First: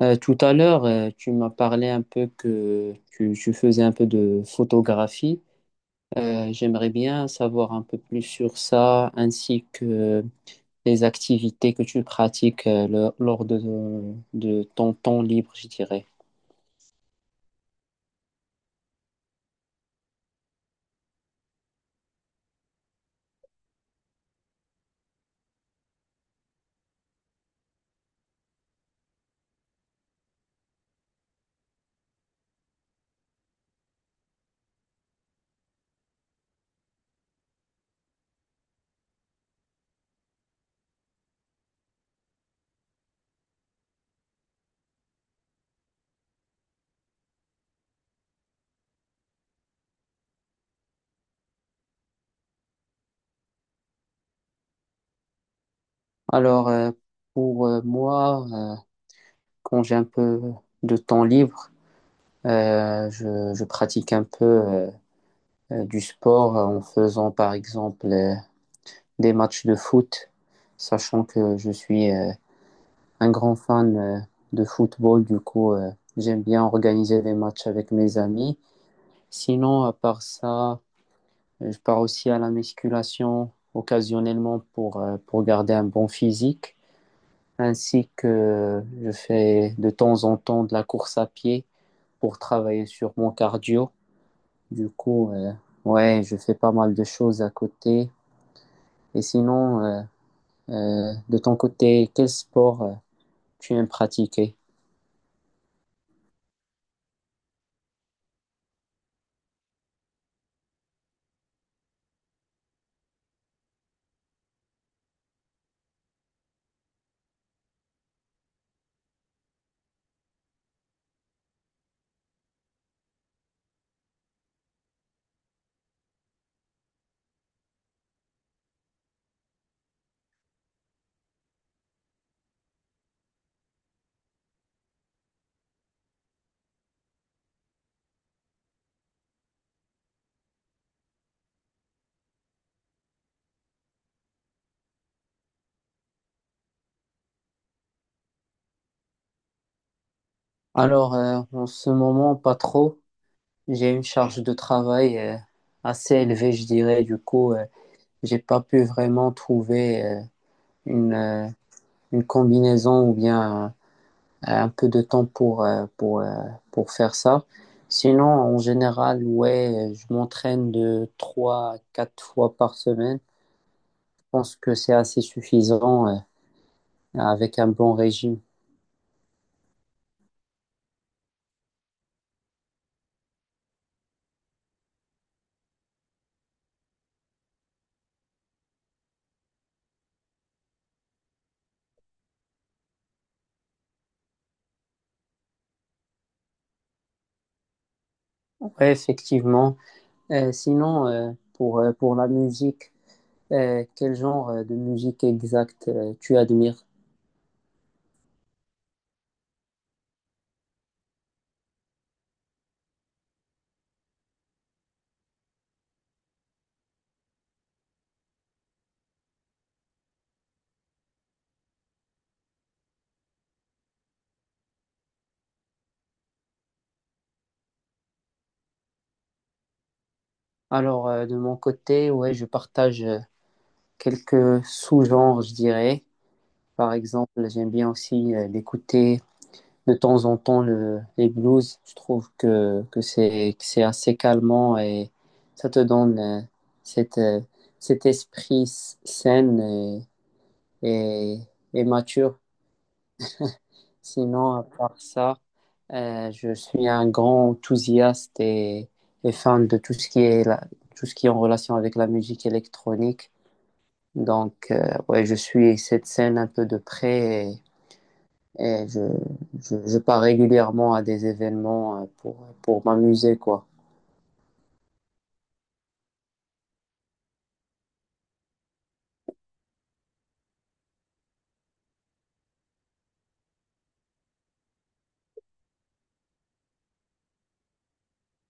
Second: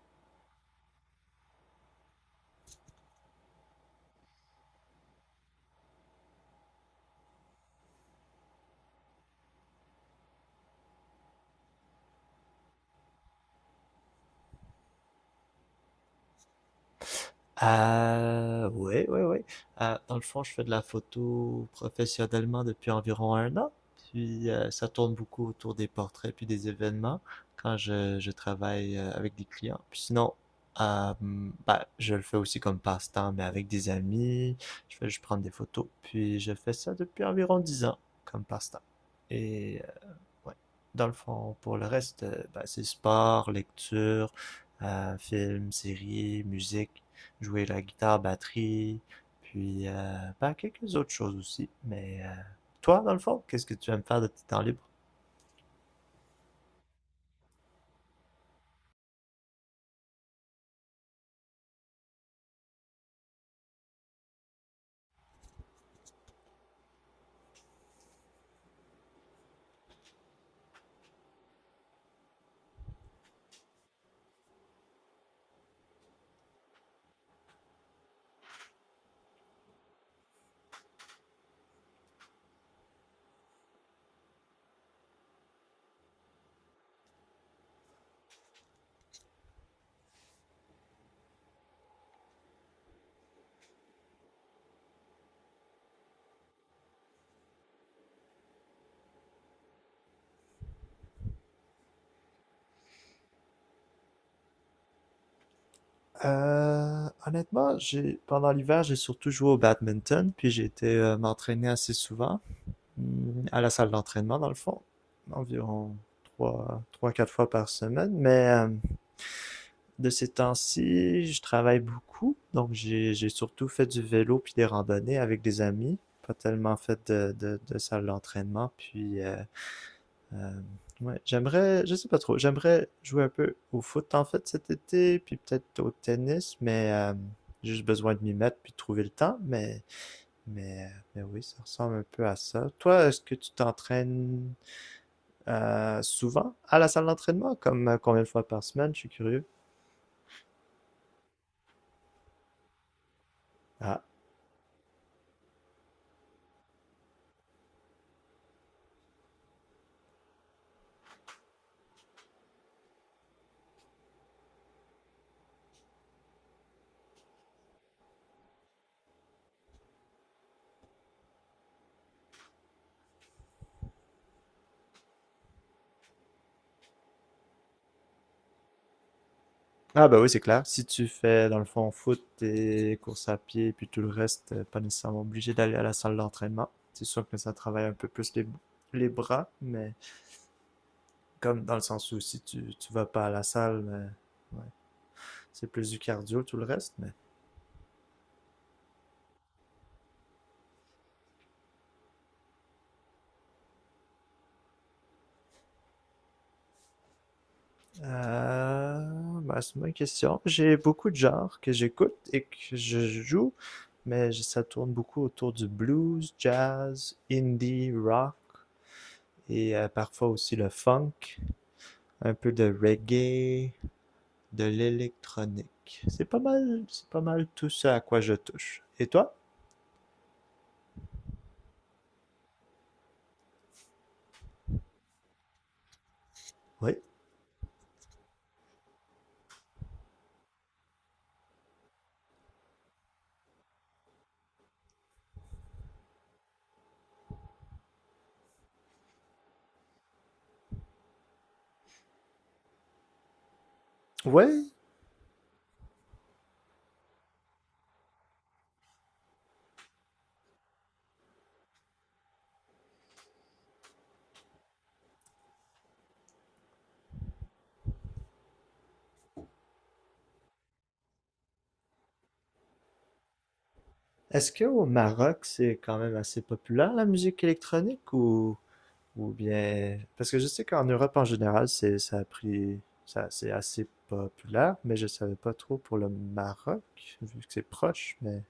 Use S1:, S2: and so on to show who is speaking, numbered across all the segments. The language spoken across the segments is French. S1: Tout à l'heure, tu m'as parlé un peu que tu faisais un peu de photographie. J'aimerais bien savoir un peu plus sur ça, ainsi que les activités que tu pratiques lors de ton temps libre, je dirais.
S2: Oui, oui, oui. Dans le fond, je fais de la photo professionnellement depuis environ un an. Puis ça tourne beaucoup autour des portraits puis des événements quand je travaille avec des clients. Puis sinon, euh, bah, je le fais aussi comme passe-temps, mais avec des amis. Je fais juste prendre des photos. Puis je fais ça depuis environ 10 ans comme passe-temps. Et ouais, dans le fond, pour le reste, bah, c'est sport, lecture, films, séries, musique, jouer la guitare, batterie, puis bah, quelques autres choses aussi. Mais toi, dans le fond, qu'est-ce que tu aimes faire de tes temps libres?
S1: Alors, pour moi, quand j'ai un peu de temps libre, je pratique un peu du sport en faisant, par exemple, des matchs de foot, sachant que je suis... un grand fan de football. Du coup, j'aime bien organiser des matchs avec mes amis. Sinon, à part ça, je pars aussi à la musculation occasionnellement pour garder un bon physique, ainsi que je fais de temps en temps de la course à pied pour travailler sur mon cardio. Du coup, ouais, je fais pas mal de choses à côté. Et sinon, de ton côté, quel sport tu aimes pratiquer?
S2: Honnêtement, j'ai pendant l'hiver, j'ai surtout joué au badminton, puis j'ai été m'entraîner assez souvent à la salle d'entraînement, dans le fond, environ 3, 4 fois par semaine. Mais de ces temps-ci, je travaille beaucoup, donc j'ai surtout fait du vélo puis des randonnées avec des amis, pas tellement fait de salle d'entraînement. Puis Euh, ouais, je sais pas trop, j'aimerais jouer un peu au foot en fait cet été, puis peut-être au tennis, mais j'ai juste besoin de m'y mettre puis de trouver le temps, mais oui, ça ressemble un peu à ça. Toi, est-ce que tu t'entraînes souvent à la salle d'entraînement, comme combien de fois par semaine? Je suis curieux.
S1: Alors, en ce moment, pas trop. J'ai
S2: Ah,
S1: une charge de travail assez élevée, je dirais. Du coup, j'ai pas pu vraiment trouver une, euh, une combinaison ou bien un peu de temps pour faire ça. Sinon, en général, ouais, je m'entraîne de trois à quatre fois par semaine. Je pense que c'est assez suffisant avec un bon régime.
S2: ah bah oui, c'est clair. Si tu fais dans le fond foot et course à pied, puis tout le reste, pas nécessairement obligé d'aller à la salle d'entraînement. C'est sûr que ça travaille un peu plus les bras, mais... Comme dans le sens où si tu vas pas à la salle, mais, ouais, c'est plus du cardio, tout le reste. Mais
S1: Ouais, effectivement. Sinon, pour la musique, quel genre de musique exacte tu admires?
S2: bah, c'est ma question. J'ai beaucoup de genres que j'écoute et que je joue, mais ça tourne beaucoup autour du blues, jazz, indie, rock et parfois aussi le funk, un peu de reggae, de l'électronique. C'est pas mal tout ça à quoi je touche. Et toi?
S1: Alors, de mon côté, ouais, je partage quelques sous-genres, je dirais. Par
S2: Oui.
S1: exemple, j'aime bien aussi d'écouter de temps en temps les blues. Je trouve que c'est assez calmant et ça te donne cette, euh, cet esprit sain et, et mature. Sinon, à
S2: Oui.
S1: part ça, je suis un grand enthousiaste et fan de tout ce qui est tout ce qui est en relation avec la musique électronique. Donc, ouais, je suis cette scène un peu de près et je pars régulièrement à des événements pour m'amuser, quoi.
S2: Est-ce qu'au Maroc, c'est quand même assez populaire la musique électronique ou bien... Parce que je sais qu'en Europe en général, c'est, ça a pris, ça, c'est assez populaire, mais je savais pas trop pour le Maroc, vu que c'est proche, mais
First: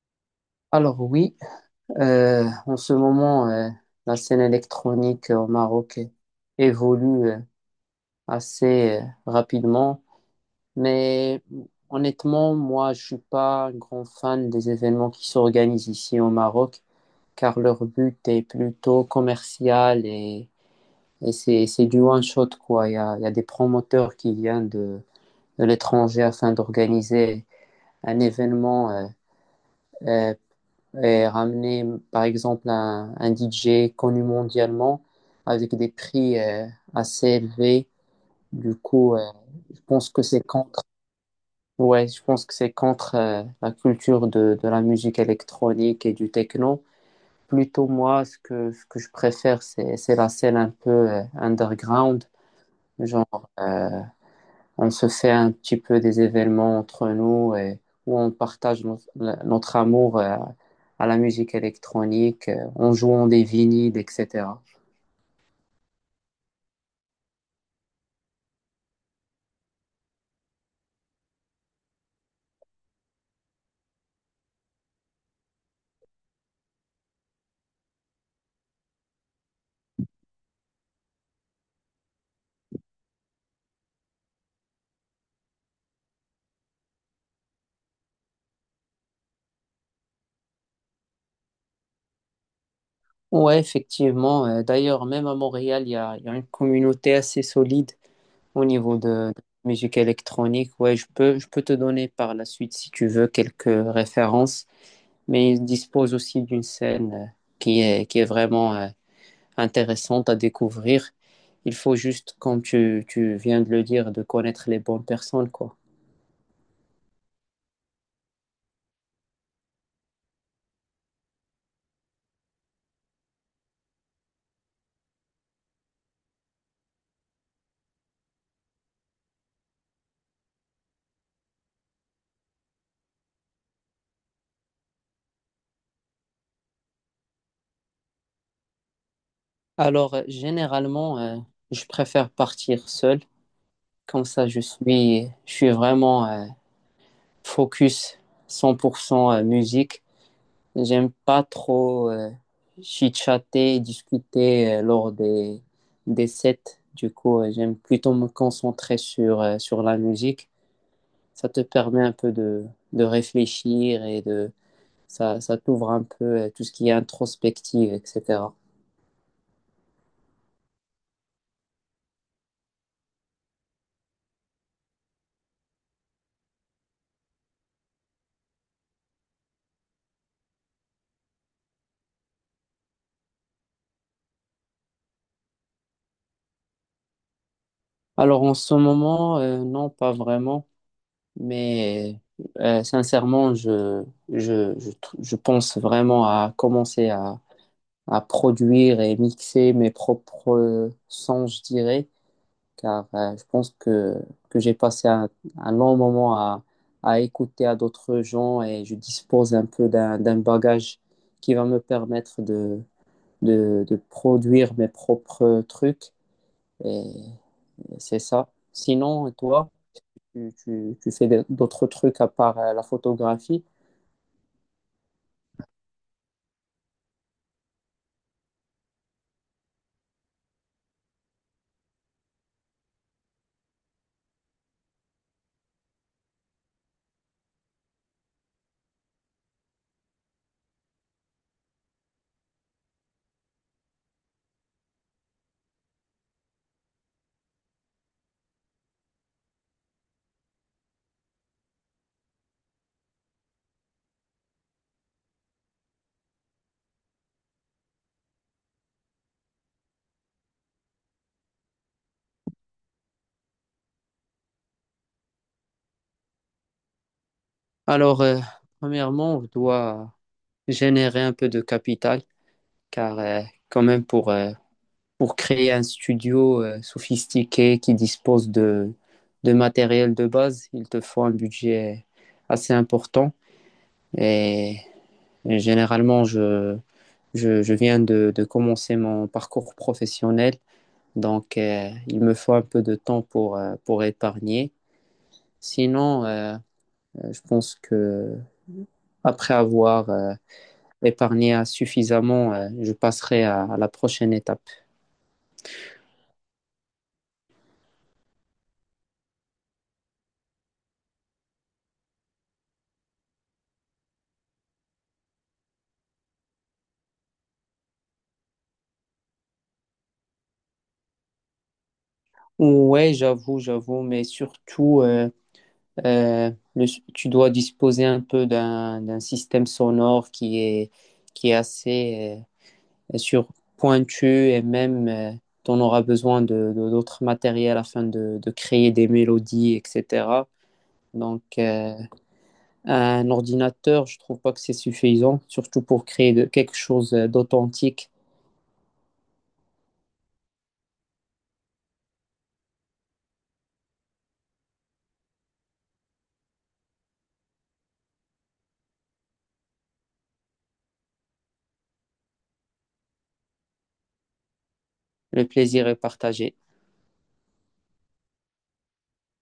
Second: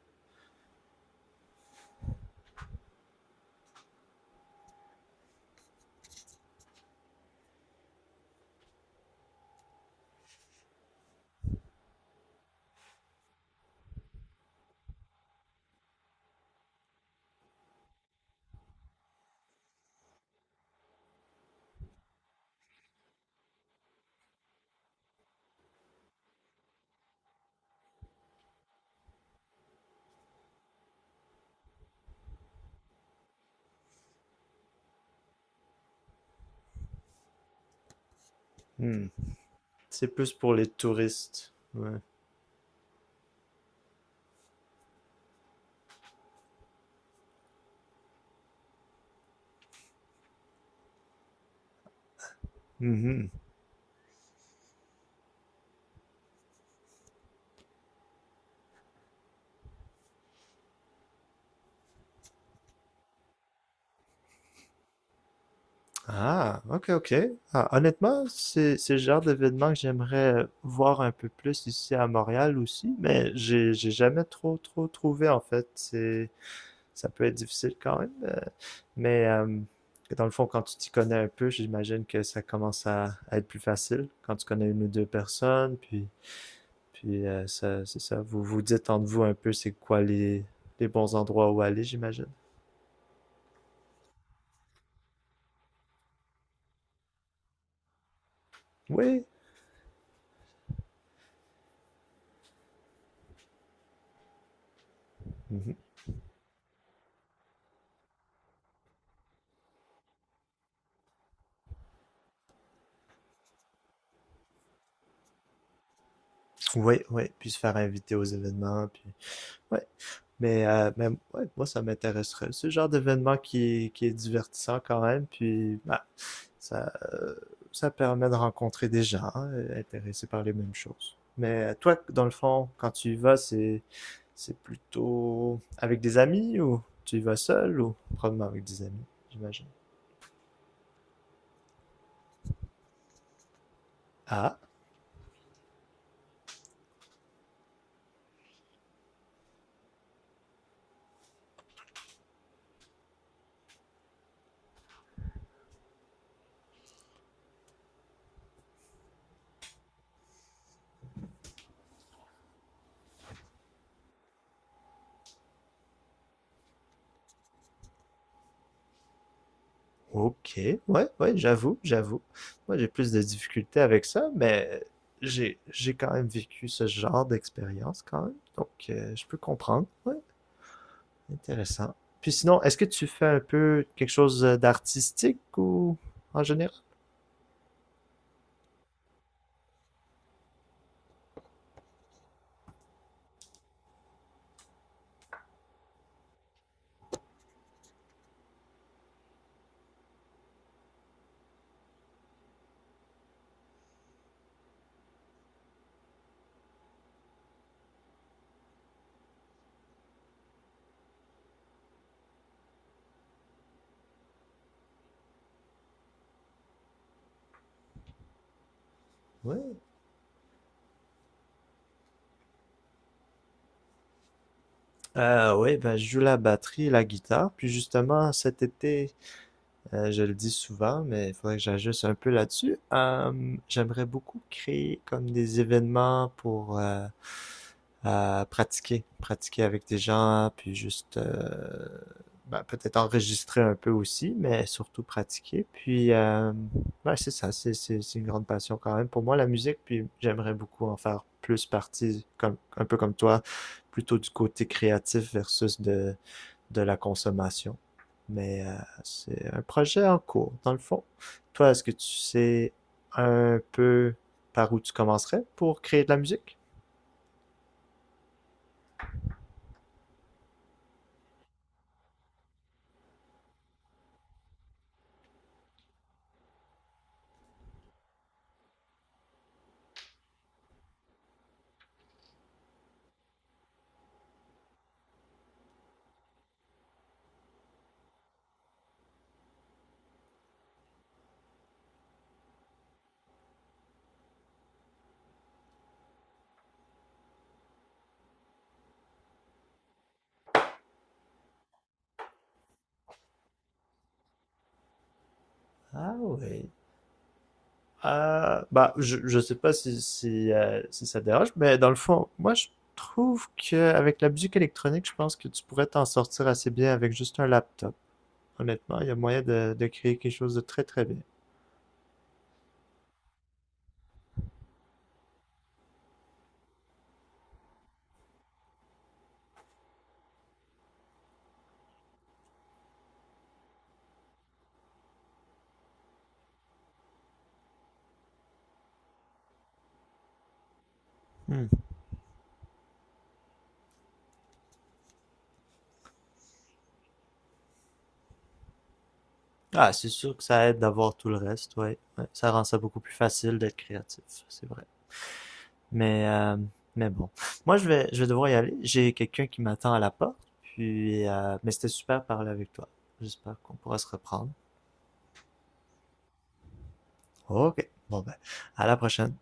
S1: Alors oui, en ce moment, la scène électronique au Maroc évolue assez rapidement. Mais honnêtement, moi, je suis pas un grand fan des événements qui s'organisent ici au Maroc, car leur but est plutôt commercial et c'est du one shot, quoi. Il y a des promoteurs qui viennent de l'étranger afin d'organiser un événement euh, et ramener, par exemple, un DJ connu mondialement avec des prix assez élevés. Du
S2: hmm,
S1: coup, je
S2: c'est
S1: pense que
S2: plus
S1: c'est
S2: pour les
S1: quand.
S2: touristes. Ouais.
S1: Ouais, je pense que c'est contre la culture de la musique électronique et du techno. Plutôt moi, ce que je préfère, c'est la scène un peu underground.
S2: Mhm.
S1: Genre, on se fait un petit peu des événements entre nous et où on partage notre amour à la musique électronique, en jouant des vinyles, etc.
S2: Ah, ok, ok. Ah, honnêtement, c'est le genre d'événement que j'aimerais voir un peu plus ici à Montréal aussi, mais j'ai jamais trop trouvé en fait. C'est Ça peut être difficile quand même. Mais dans le fond, quand tu t'y connais un peu, j'imagine que ça commence à être plus facile quand tu connais une ou deux personnes. Puis ça, c'est ça. Vous vous dites entre vous un peu c'est quoi les bons endroits où aller, j'imagine.
S1: Ouais, effectivement. D'ailleurs, même à Montréal, il y a une communauté assez solide au niveau
S2: Oui.
S1: de musique électronique. Ouais, je peux te donner par la suite, si tu veux, quelques références, mais il
S2: Mhm.
S1: dispose aussi d'une scène qui est vraiment intéressante à découvrir. Il faut juste, comme tu viens de le dire, de connaître les bonnes personnes, quoi.
S2: Oui, oui. Puis se faire inviter aux événements. Puis Ouais. Mais ouais, moi, ça m'intéresserait. C'est le genre d'événement qui est divertissant quand même, puis bah, ça, euh, ça permet de rencontrer des gens intéressés par les mêmes choses. Mais toi, dans le fond, quand tu y vas, c'est, plutôt avec des amis ou tu y vas seul ou probablement avec des amis, j'imagine.
S1: Alors, généralement, je préfère partir seul. Comme ça,
S2: Ah!
S1: je suis vraiment focus 100% à musique. J'aime pas trop chitchater et discuter lors des sets. Du coup, j'aime plutôt me concentrer sur la musique. Ça te permet un peu de réfléchir ça t'ouvre un peu tout ce qui est introspective, etc.
S2: Ok, ouais, ouais, j'avoue, j'avoue. Moi, j'ai plus de difficultés avec ça, mais j'ai quand même vécu ce genre d'expérience quand même, donc je peux comprendre. Ouais, intéressant. Puis sinon, est-ce que tu fais un peu quelque chose d'artistique ou en général?
S1: Alors en ce moment, non, pas vraiment, mais sincèrement, je pense vraiment à commencer à produire et mixer mes propres sons, je dirais, car je pense que j'ai passé un long moment à écouter à d'autres gens et je dispose un peu d'un bagage qui va me permettre de produire mes propres trucs et c'est ça. Sinon, et toi,
S2: Ouais.
S1: tu fais d'autres trucs à part la photographie?
S2: Oui, ben, je joue la batterie et la guitare. Puis justement, cet été, je le dis souvent, mais il faudrait que j'ajuste un peu là-dessus. J'aimerais beaucoup créer comme des événements pour pratiquer avec des gens, puis juste ben, peut-être enregistrer un peu aussi, mais surtout pratiquer. Puis ben, c'est ça, c'est une grande passion quand même pour moi, la musique, puis j'aimerais beaucoup en faire plus partie, comme, un peu comme toi, plutôt du côté créatif versus de la consommation. Mais c'est un projet en cours, dans le fond. Toi, est-ce que tu sais un peu par où tu commencerais pour créer de la musique?
S1: Alors, premièrement, on doit générer un peu de capital car quand même pour créer un studio sophistiqué qui dispose de matériel de base, il te faut un budget assez important. Et, et généralement, je viens de commencer mon parcours professionnel, donc il me faut un peu de temps pour épargner. Sinon, je pense que après avoir épargné suffisamment, je passerai à la prochaine étape.
S2: Ah oui. Bah, je sais pas si ça te dérange, mais dans le fond, moi, je trouve que avec la musique électronique, je pense que tu pourrais t'en sortir assez bien avec juste un laptop. Honnêtement, il y a moyen de créer quelque chose de très très bien.
S1: Ouais, j'avoue, j'avoue, mais surtout, euh, le- tu dois disposer un peu d'un système sonore qui est assez sur pointu et même t'en auras besoin d'autres matériels afin de créer des mélodies, etc. Donc,
S2: Hmm.
S1: un ordinateur, je trouve pas que c'est suffisant, surtout pour créer quelque chose d'authentique.
S2: Ah, c'est sûr que ça aide d'avoir tout le reste, ouais. Ouais, ça rend ça beaucoup plus facile d'être créatif, c'est vrai. Mais, euh, mais bon. Moi, je vais devoir y aller. J'ai quelqu'un qui m'attend à la porte. Puis, mais c'était super de parler avec toi. J'espère qu'on pourra se reprendre.
S1: Le plaisir est partagé.
S2: Ok. Bon ben, à la prochaine.